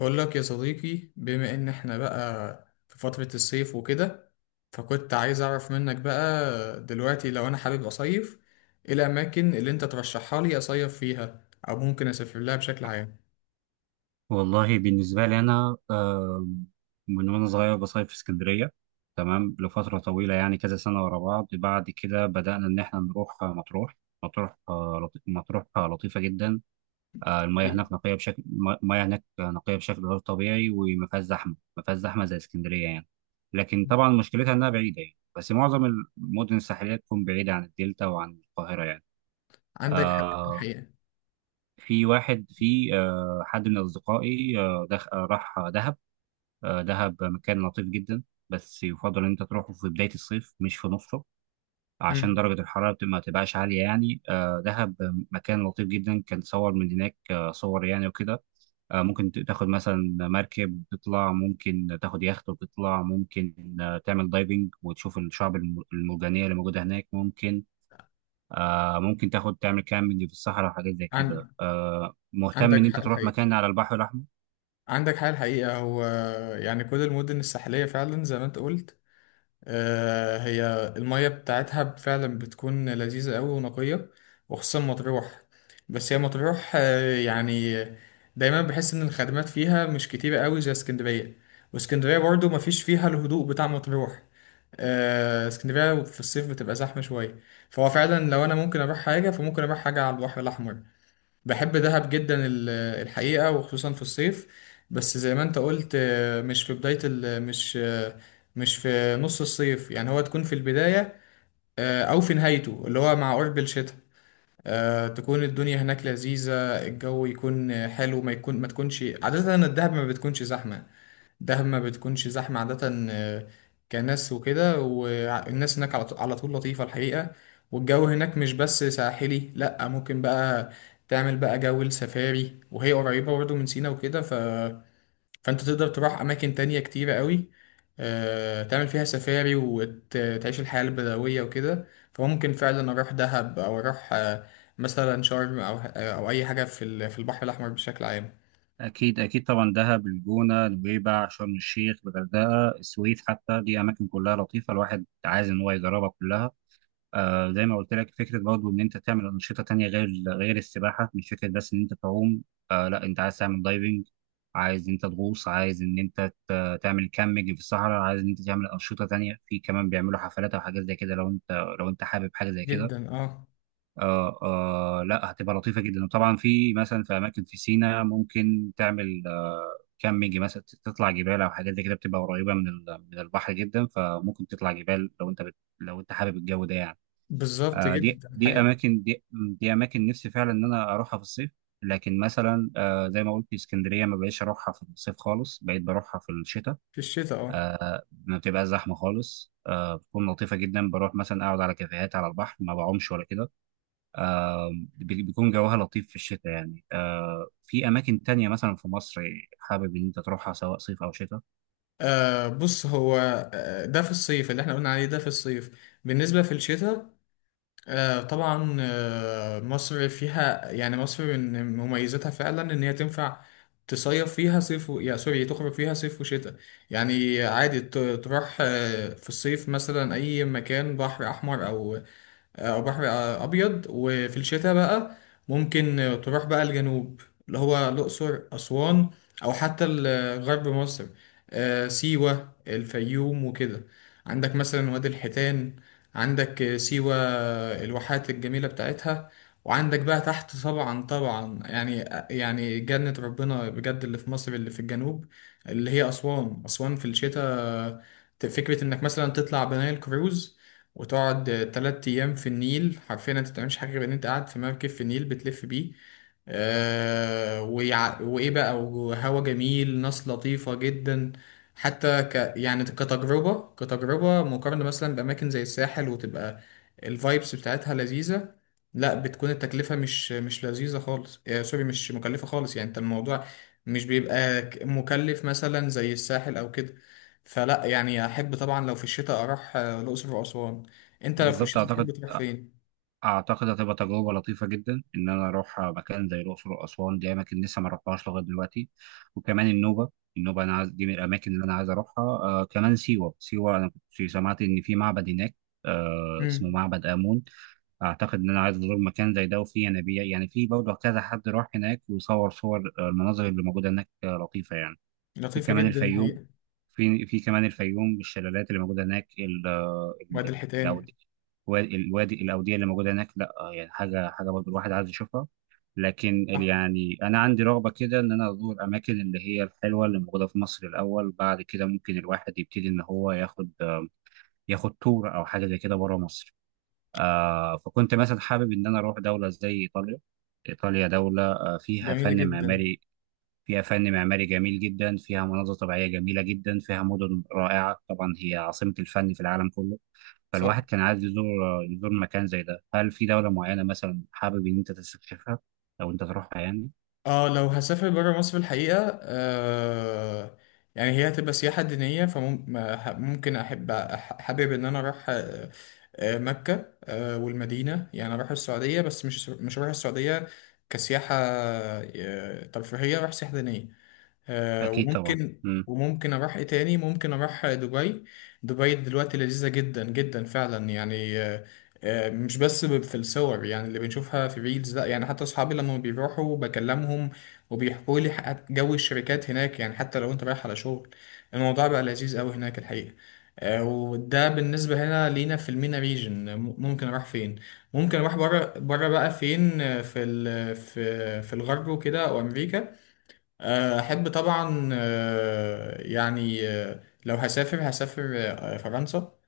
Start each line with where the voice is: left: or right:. left: بقول لك يا صديقي، بما ان احنا بقى في فترة الصيف وكده، فكنت عايز اعرف منك بقى، دلوقتي لو انا حابب اصيف، ايه الاماكن اللي انت ترشحها لي اصيف فيها او ممكن اسافر لها بشكل عام؟
right: والله بالنسبة لي أنا من وأنا صغير بصيف في اسكندرية. تمام لفترة طويلة يعني كذا سنة ورا بعض. بعد كده بدأنا إن إحنا نروح مطروح. مطروح لطيفة جدا. المياه
left: حقيقي.
right: هناك نقية بشكل المياه هناك نقية بشكل غير طبيعي، وما فيهاش زحمة. ما فيهاش زحمة زي اسكندرية يعني. لكن طبعا مشكلتها إنها بعيدة، يعني بس معظم المدن الساحلية تكون بعيدة عن الدلتا وعن القاهرة يعني.
left: عندك حق
right: آه،
left: الحقيقة.
right: في واحد في آه، حد من أصدقائي راح دهب. دهب مكان لطيف جدا. بس يفضل ان انت تروحه في بداية الصيف مش في نصه عشان
left: مم.
right: درجة الحرارة ما تبقاش عالية يعني. دهب مكان لطيف جدا. كان صور من هناك صور يعني وكده. ممكن تاخد مثلا مركب وتطلع، ممكن تاخد يخت وتطلع، ممكن تعمل دايفنج وتشوف الشعب المرجانية اللي موجودة هناك. ممكن تاخد تعمل كامبينج في الصحراء وحاجات زي كده.
left: عن...
right: مهتم
left: عندك
right: ان
left: حق
right: انت تروح
left: الحقيقة
right: مكان على البحر الأحمر.
left: عندك حق الحقيقة. هو يعني كل المدن الساحلية فعلا زي ما انت قلت، هي المية بتاعتها فعلا بتكون لذيذة أوي ونقية، وخصوصا مطروح. بس هي مطروح يعني دايما بحس إن الخدمات فيها مش كتيرة أوي زي اسكندرية، واسكندرية برضو مفيش فيها الهدوء بتاع مطروح. اسكندرية في الصيف بتبقى زحمة شوية، فهو فعلا لو أنا ممكن أروح حاجة فممكن أروح حاجة على البحر الأحمر. بحب دهب جدا الحقيقة، وخصوصا في الصيف. بس زي ما انت قلت، مش في بداية ال مش آه، مش في نص الصيف، يعني هو تكون في البداية أو في نهايته اللي هو مع قرب الشتاء. تكون الدنيا هناك لذيذة، الجو يكون حلو، ما يكون ما تكونش عادة. الدهب ما بتكونش زحمة، دهب ما بتكونش زحمة عادة، كناس وكده، والناس هناك على طول لطيفة الحقيقة. والجو هناك مش بس ساحلي، لأ، ممكن بقى تعمل بقى جو السفاري، وهي قريبة برضه من سينا وكده، فأنت تقدر تروح أماكن تانية كتيرة قوي، تعمل فيها سفاري وتعيش الحياة البدوية وكده. فممكن فعلا أروح دهب أو أروح مثلا شرم، أو أي حاجة في البحر الأحمر بشكل عام.
right: أكيد أكيد طبعا، دهب، الجونة، نويبع، شرم الشيخ، الغردقة، السويد حتى، دي أماكن كلها لطيفة، الواحد عايز إن هو يجربها كلها. آه، زي ما قلت لك، فكرة برضه إن أنت تعمل أنشطة تانية غير السباحة، مش فكرة بس إن أنت تعوم. آه لا، أنت عايز تعمل دايفنج، عايز إن أنت تغوص، عايز إن أنت تعمل كامبينج في الصحراء، عايز إن أنت تعمل أنشطة تانية. في كمان بيعملوا حفلات أو حاجات زي كده لو أنت حابب حاجة زي كده.
left: جدا، اه.
right: آه آه لا، هتبقى لطيفة جدا. وطبعا في مثلا في أماكن في سينا ممكن تعمل آه كامبينج مثلا، تطلع جبال أو حاجات زي كده. بتبقى قريبة من من البحر جدا، فممكن تطلع جبال لو أنت حابب الجو ده يعني.
left: بالظبط،
right: آه دي
left: جدا
right: دي
left: الحقيقة.
right: أماكن دي, دي أماكن نفسي فعلا إن أنا أروحها في الصيف. لكن مثلا آه، زي ما قلت، اسكندرية ما بقيتش أروحها في الصيف خالص، بقيت بروحها في الشتاء.
left: في الشتاء، اه.
right: آه، ما بتبقى زحمة خالص، آه، بتكون لطيفة جدا. بروح مثلا أقعد على كافيهات على البحر، ما بعومش ولا كده. بيكون جوها لطيف في الشتاء يعني. آه، في أماكن تانية مثلا في مصر حابب إن أنت تروحها سواء صيف أو شتاء.
left: بص. هو ده في الصيف اللي احنا قلنا عليه، ده في الصيف. بالنسبة في الشتاء طبعا، مصر فيها، يعني مصر من مميزاتها فعلا ان هي تنفع تصيف فيها صيف يا سوري، تخرج فيها صيف وشتاء. يعني عادي تروح في الصيف مثلا اي مكان بحر احمر، او بحر ابيض، وفي الشتاء بقى ممكن تروح بقى الجنوب، اللي هو الاقصر، اسوان، او حتى غرب مصر. سيوه، الفيوم وكده. عندك مثلا وادي الحيتان، عندك سيوه، الواحات الجميله بتاعتها. وعندك بقى تحت طبعا، طبعا يعني، يعني جنة ربنا بجد، اللي في مصر اللي في الجنوب، اللي هي أسوان في الشتاء، فكرة إنك مثلا تطلع بنايل كروز وتقعد 3 أيام في النيل. حرفيا أنت متعملش حاجة غير إن أنت قاعد في مركب في النيل بتلف بيه. وايه بقى، وهوا جميل، ناس لطيفة جدا. يعني كتجربة مقارنة مثلا بأماكن زي الساحل، وتبقى الفايبس بتاعتها لذيذة. لا، بتكون التكلفة مش لذيذة خالص، سوري، مش مكلفة خالص، يعني انت الموضوع مش بيبقى مكلف مثلا زي الساحل او كده. فلا يعني احب طبعا لو في الشتاء اروح الاقصر واسوان. انت لو في
right: بالظبط.
left: الشتاء تحب
right: أعتقد
left: تروح فين؟
right: أعتقد هتبقى تجربة لطيفة جدا إن أنا أروح مكان زي الأقصر وأسوان، دي أماكن لسه ما رحتهاش لغاية دلوقتي. وكمان النوبة. النوبة أنا عايز دي من الأماكن اللي أنا عايز أروحها. آه، كمان سيوة. أنا كنت سمعت إن في معبد هناك آه، اسمه
left: مم.
right: معبد آمون. أعتقد إن أنا عايز أزور مكان زي ده، وفيه ينابيع يعني. في برضه كذا حد راح هناك وصور، صور آه، المناظر اللي موجودة هناك لطيفة يعني. في
left: لطيفة
right: كمان
left: جدا
right: الفيوم.
left: الحقيقة.
right: في كمان الفيوم الشلالات اللي موجوده هناك
left: وادي الحيتان.
right: الوادي الاوديه اللي موجوده هناك، لا يعني حاجه برضه الواحد عايز يشوفها. لكن يعني انا عندي رغبه كده ان انا ازور الاماكن اللي هي الحلوه اللي موجوده في مصر الاول. بعد كده ممكن الواحد يبتدي ان هو ياخد ياخد تور او حاجه زي كده بره مصر. آه، فكنت مثلا حابب ان انا اروح دوله زي ايطاليا. ايطاليا دوله فيها
left: جميلة
right: فن
left: جدا.
right: معماري، فيها فن معماري جميل جدا، فيها مناظر طبيعية جميلة جدا، فيها مدن رائعة، طبعا هي عاصمة الفن في العالم كله.
left: صح.
right: فالواحد كان عايز يزور مكان زي ده. هل في دولة معينة مثلا حابب إن أنت تستكشفها أو أنت تروحها يعني؟
left: اه، لو هسافر برا مصر الحقيقة يعني هي هتبقى سياحة دينية. فممكن أحب حابب إن أنا أروح مكة والمدينة، يعني أروح السعودية، بس مش هروح السعودية كسياحة ترفيهية، أروح سياحة دينية.
right: أكيد طبعا.
left: وممكن
right: مم.
left: وممكن اروح ايه تاني. ممكن اروح دبي. دبي دلوقتي لذيذة جدا جدا فعلا، يعني مش بس في الصور، يعني اللي بنشوفها في ريلز، لا يعني حتى اصحابي لما بيروحوا بكلمهم، وبيحكوا لي جو الشركات هناك، يعني حتى لو انت رايح على شغل الموضوع بقى لذيذ قوي هناك الحقيقة. وده بالنسبة هنا لينا في المينا ريجن، ممكن اروح فين؟ ممكن اروح بره، بره بقى فين، في ال- في في الغرب وكده، وامريكا. أحب طبعا، يعني لو هسافر فرنسا.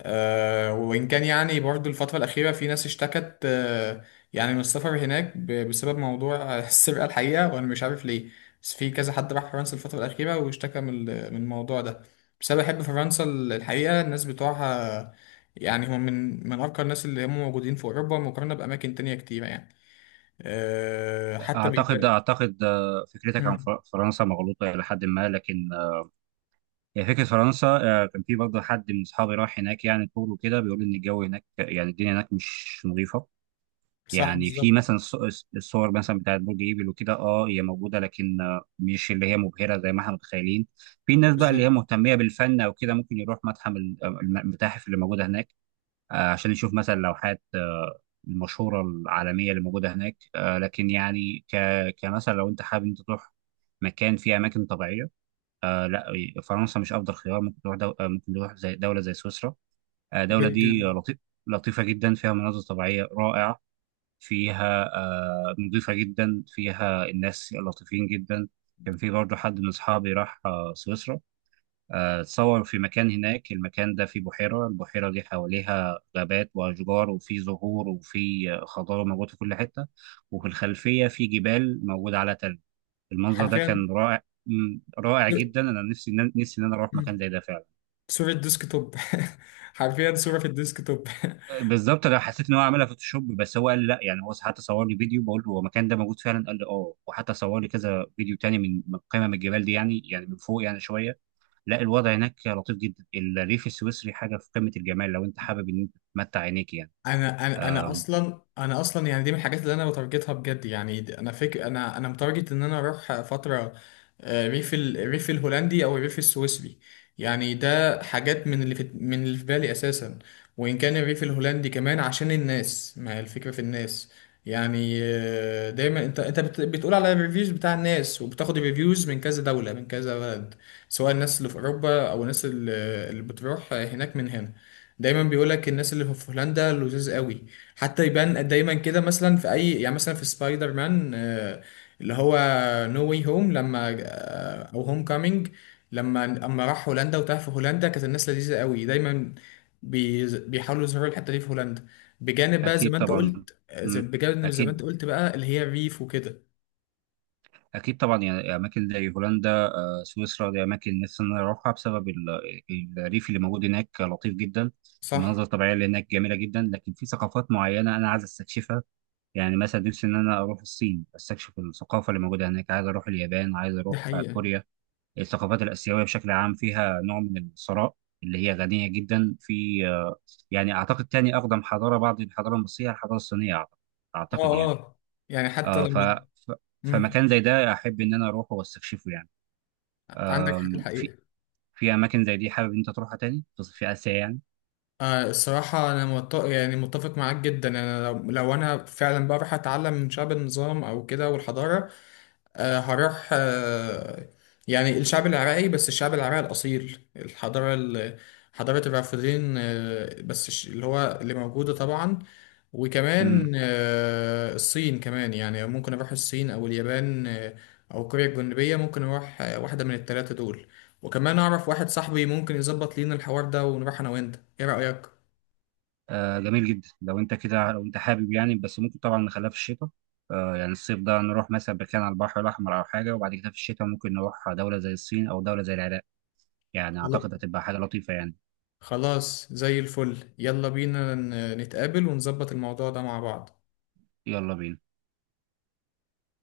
left: وإن كان يعني برضو الفترة الأخيرة في ناس اشتكت يعني من السفر هناك بسبب موضوع السرقة الحقيقة، وأنا مش عارف ليه. بس في كذا حد راح فرنسا الفترة الأخيرة واشتكى من من الموضوع ده. بس أنا بحب فرنسا الحقيقة. الناس بتوعها يعني هم من أرقى الناس اللي هم موجودين في أوروبا مقارنة بأماكن تانية كتيرة، يعني حتى
right: أعتقد
left: بيبقى.
right: أعتقد آه، فكرتك عن
left: مم.
right: فرنسا مغلوطة إلى حد ما. لكن آه، هي فكرة فرنسا آه، كان في برضه حد من أصحابي راح هناك يعني طول وكده، بيقول إن الجو هناك، يعني الدنيا هناك مش نظيفة.
left: صح.
right: يعني في
left: بالظبط.
right: مثلا الصور مثلا بتاعت برج ايفل وكده، اه هي موجوده، لكن مش اللي هي مبهره زي ما احنا متخيلين. في ناس بقى اللي
left: بالظبط
right: هي مهتميه بالفن او كده ممكن يروح المتاحف اللي موجوده هناك عشان يشوف مثلا لوحات المشهوره العالميه اللي موجوده هناك. لكن يعني كمثلا لو انت حابب انت تروح مكان فيه اماكن طبيعيه، آه لا، فرنسا مش افضل خيار. ممكن تروح زي دوله زي سويسرا. الدوله دي
left: جدا.
right: لطيفه جدا، فيها مناظر طبيعيه رائعه، فيها نظيفة جدا، فيها الناس لطيفين جدا. كان في برضه حد من أصحابي راح سويسرا. اتصور في مكان هناك، المكان ده فيه بحيرة، البحيرة دي حواليها غابات وأشجار وفي زهور وفي خضار موجود في كل حتة، وفي الخلفية في جبال موجودة على تلج. المنظر ده
left: حرفيا.
right: كان رائع، رائع جدا. أنا نفسي نفسي إن أنا أروح
left: مم.
right: مكان زي ده فعلا.
left: صورة ديسك توب. حرفيا، صورة في الديسك توب.
right: بالظبط. انا حسيت ان هو عملها فوتوشوب، بس هو قال لا، يعني هو حتى صور لي فيديو، بقول له هو المكان ده موجود فعلا، قال لي اه، وحتى صور لي كذا فيديو تاني من قمم الجبال دي، يعني يعني من فوق يعني شويه. لا، الوضع هناك لطيف جدا، الريف السويسري حاجه في قمه الجمال لو انت حابب ان انت تمتع عينيك يعني.
left: انا اصلا يعني دي من الحاجات اللي انا بتارجتها بجد، يعني انا فاكر انا متارجت ان انا اروح فتره الريف الهولندي او الريف السويسري. يعني ده حاجات من اللي في بالي اساسا. وان كان الريف الهولندي كمان عشان الناس، ما هي الفكره في الناس. يعني دايما انت بتقول على الريفيوز بتاع الناس، وبتاخد الريفيوز من كذا دوله، من كذا بلد، سواء الناس اللي في اوروبا او الناس اللي بتروح هناك من هنا. دايما بيقول لك الناس اللي في هولندا لذيذ قوي. حتى يبان دايما كده، مثلا في اي، يعني مثلا في سبايدر مان، اللي هو نو واي هوم، لما، او هوم كامينج، لما راح هولندا وتاه في هولندا، كانت الناس لذيذه قوي، دايما بيحاولوا يظهروا الحته دي في هولندا، بجانب بقى زي
right: اكيد
left: ما انت
right: طبعا.
left: قلت آه، زي-
right: مم.
left: بجانب زي ما
right: اكيد.
left: انت قلت بقى اللي هي الريف وكده.
right: اكيد طبعا، يعني اماكن زي هولندا، سويسرا، دي اماكن نفسي ان انا اروحها بسبب الريف اللي موجود هناك لطيف جدا،
left: صح.
right: المناظر الطبيعيه اللي هناك جميله جدا. لكن في ثقافات معينه انا عايز استكشفها. يعني مثلا نفسي ان انا اروح الصين، استكشف الثقافه اللي موجوده هناك، عايز اروح اليابان، عايز
left: دي
right: اروح
left: حقيقه.
right: كوريا. الثقافات الاسيويه بشكل عام فيها نوع من الثراء، اللي هي غنيه جدا في يعني. اعتقد تاني اقدم حضاره بعد الحضاره المصريه الحضاره الصينيه اعتقد،
left: اه،
right: يعني.
left: اه، يعني حتى
right: آه، ف
left: لما.
right: ف-
left: مم.
right: فمكان زي ده احب ان انا اروحه واستكشفه يعني.
left: عندك حق
right: في
left: الحقيقه.
right: في اماكن زي دي حابب إن انت تروحها تاني في اسيا
left: الصراحة أنا يعني متفق معاك جدا. لو أنا فعلا بقى رايح أتعلم من شعب، النظام أو كده والحضارة. أه، هروح أه. يعني الشعب العراقي، بس الشعب العراقي الأصيل، الحضارة حضارة الرافدين. أه، بس اللي هو اللي موجودة طبعا. وكمان
right: يعني.
left: أه الصين كمان، يعني ممكن أروح الصين أو اليابان، أه، أو كوريا الجنوبية. ممكن أروح أه واحدة من التلاتة دول. وكمان أعرف واحد صاحبي ممكن يظبط لينا الحوار ده ونروح أنا وأنت، إيه رأيك؟
right: آه جميل جدا لو انت كده، لو انت حابب يعني، بس ممكن طبعا نخليها في الشتاء. آه يعني الصيف ده نروح مثلا مكان على البحر الاحمر او حاجه، وبعد كده في الشتاء ممكن نروح دوله زي الصين او دوله زي العراق. يعني
left: خلا-
right: اعتقد هتبقى حاجه لطيفه يعني.
left: خلاص زي الفل. يلا بينا نتقابل ونظبط الموضوع ده مع بعض.
right: يلا بينا.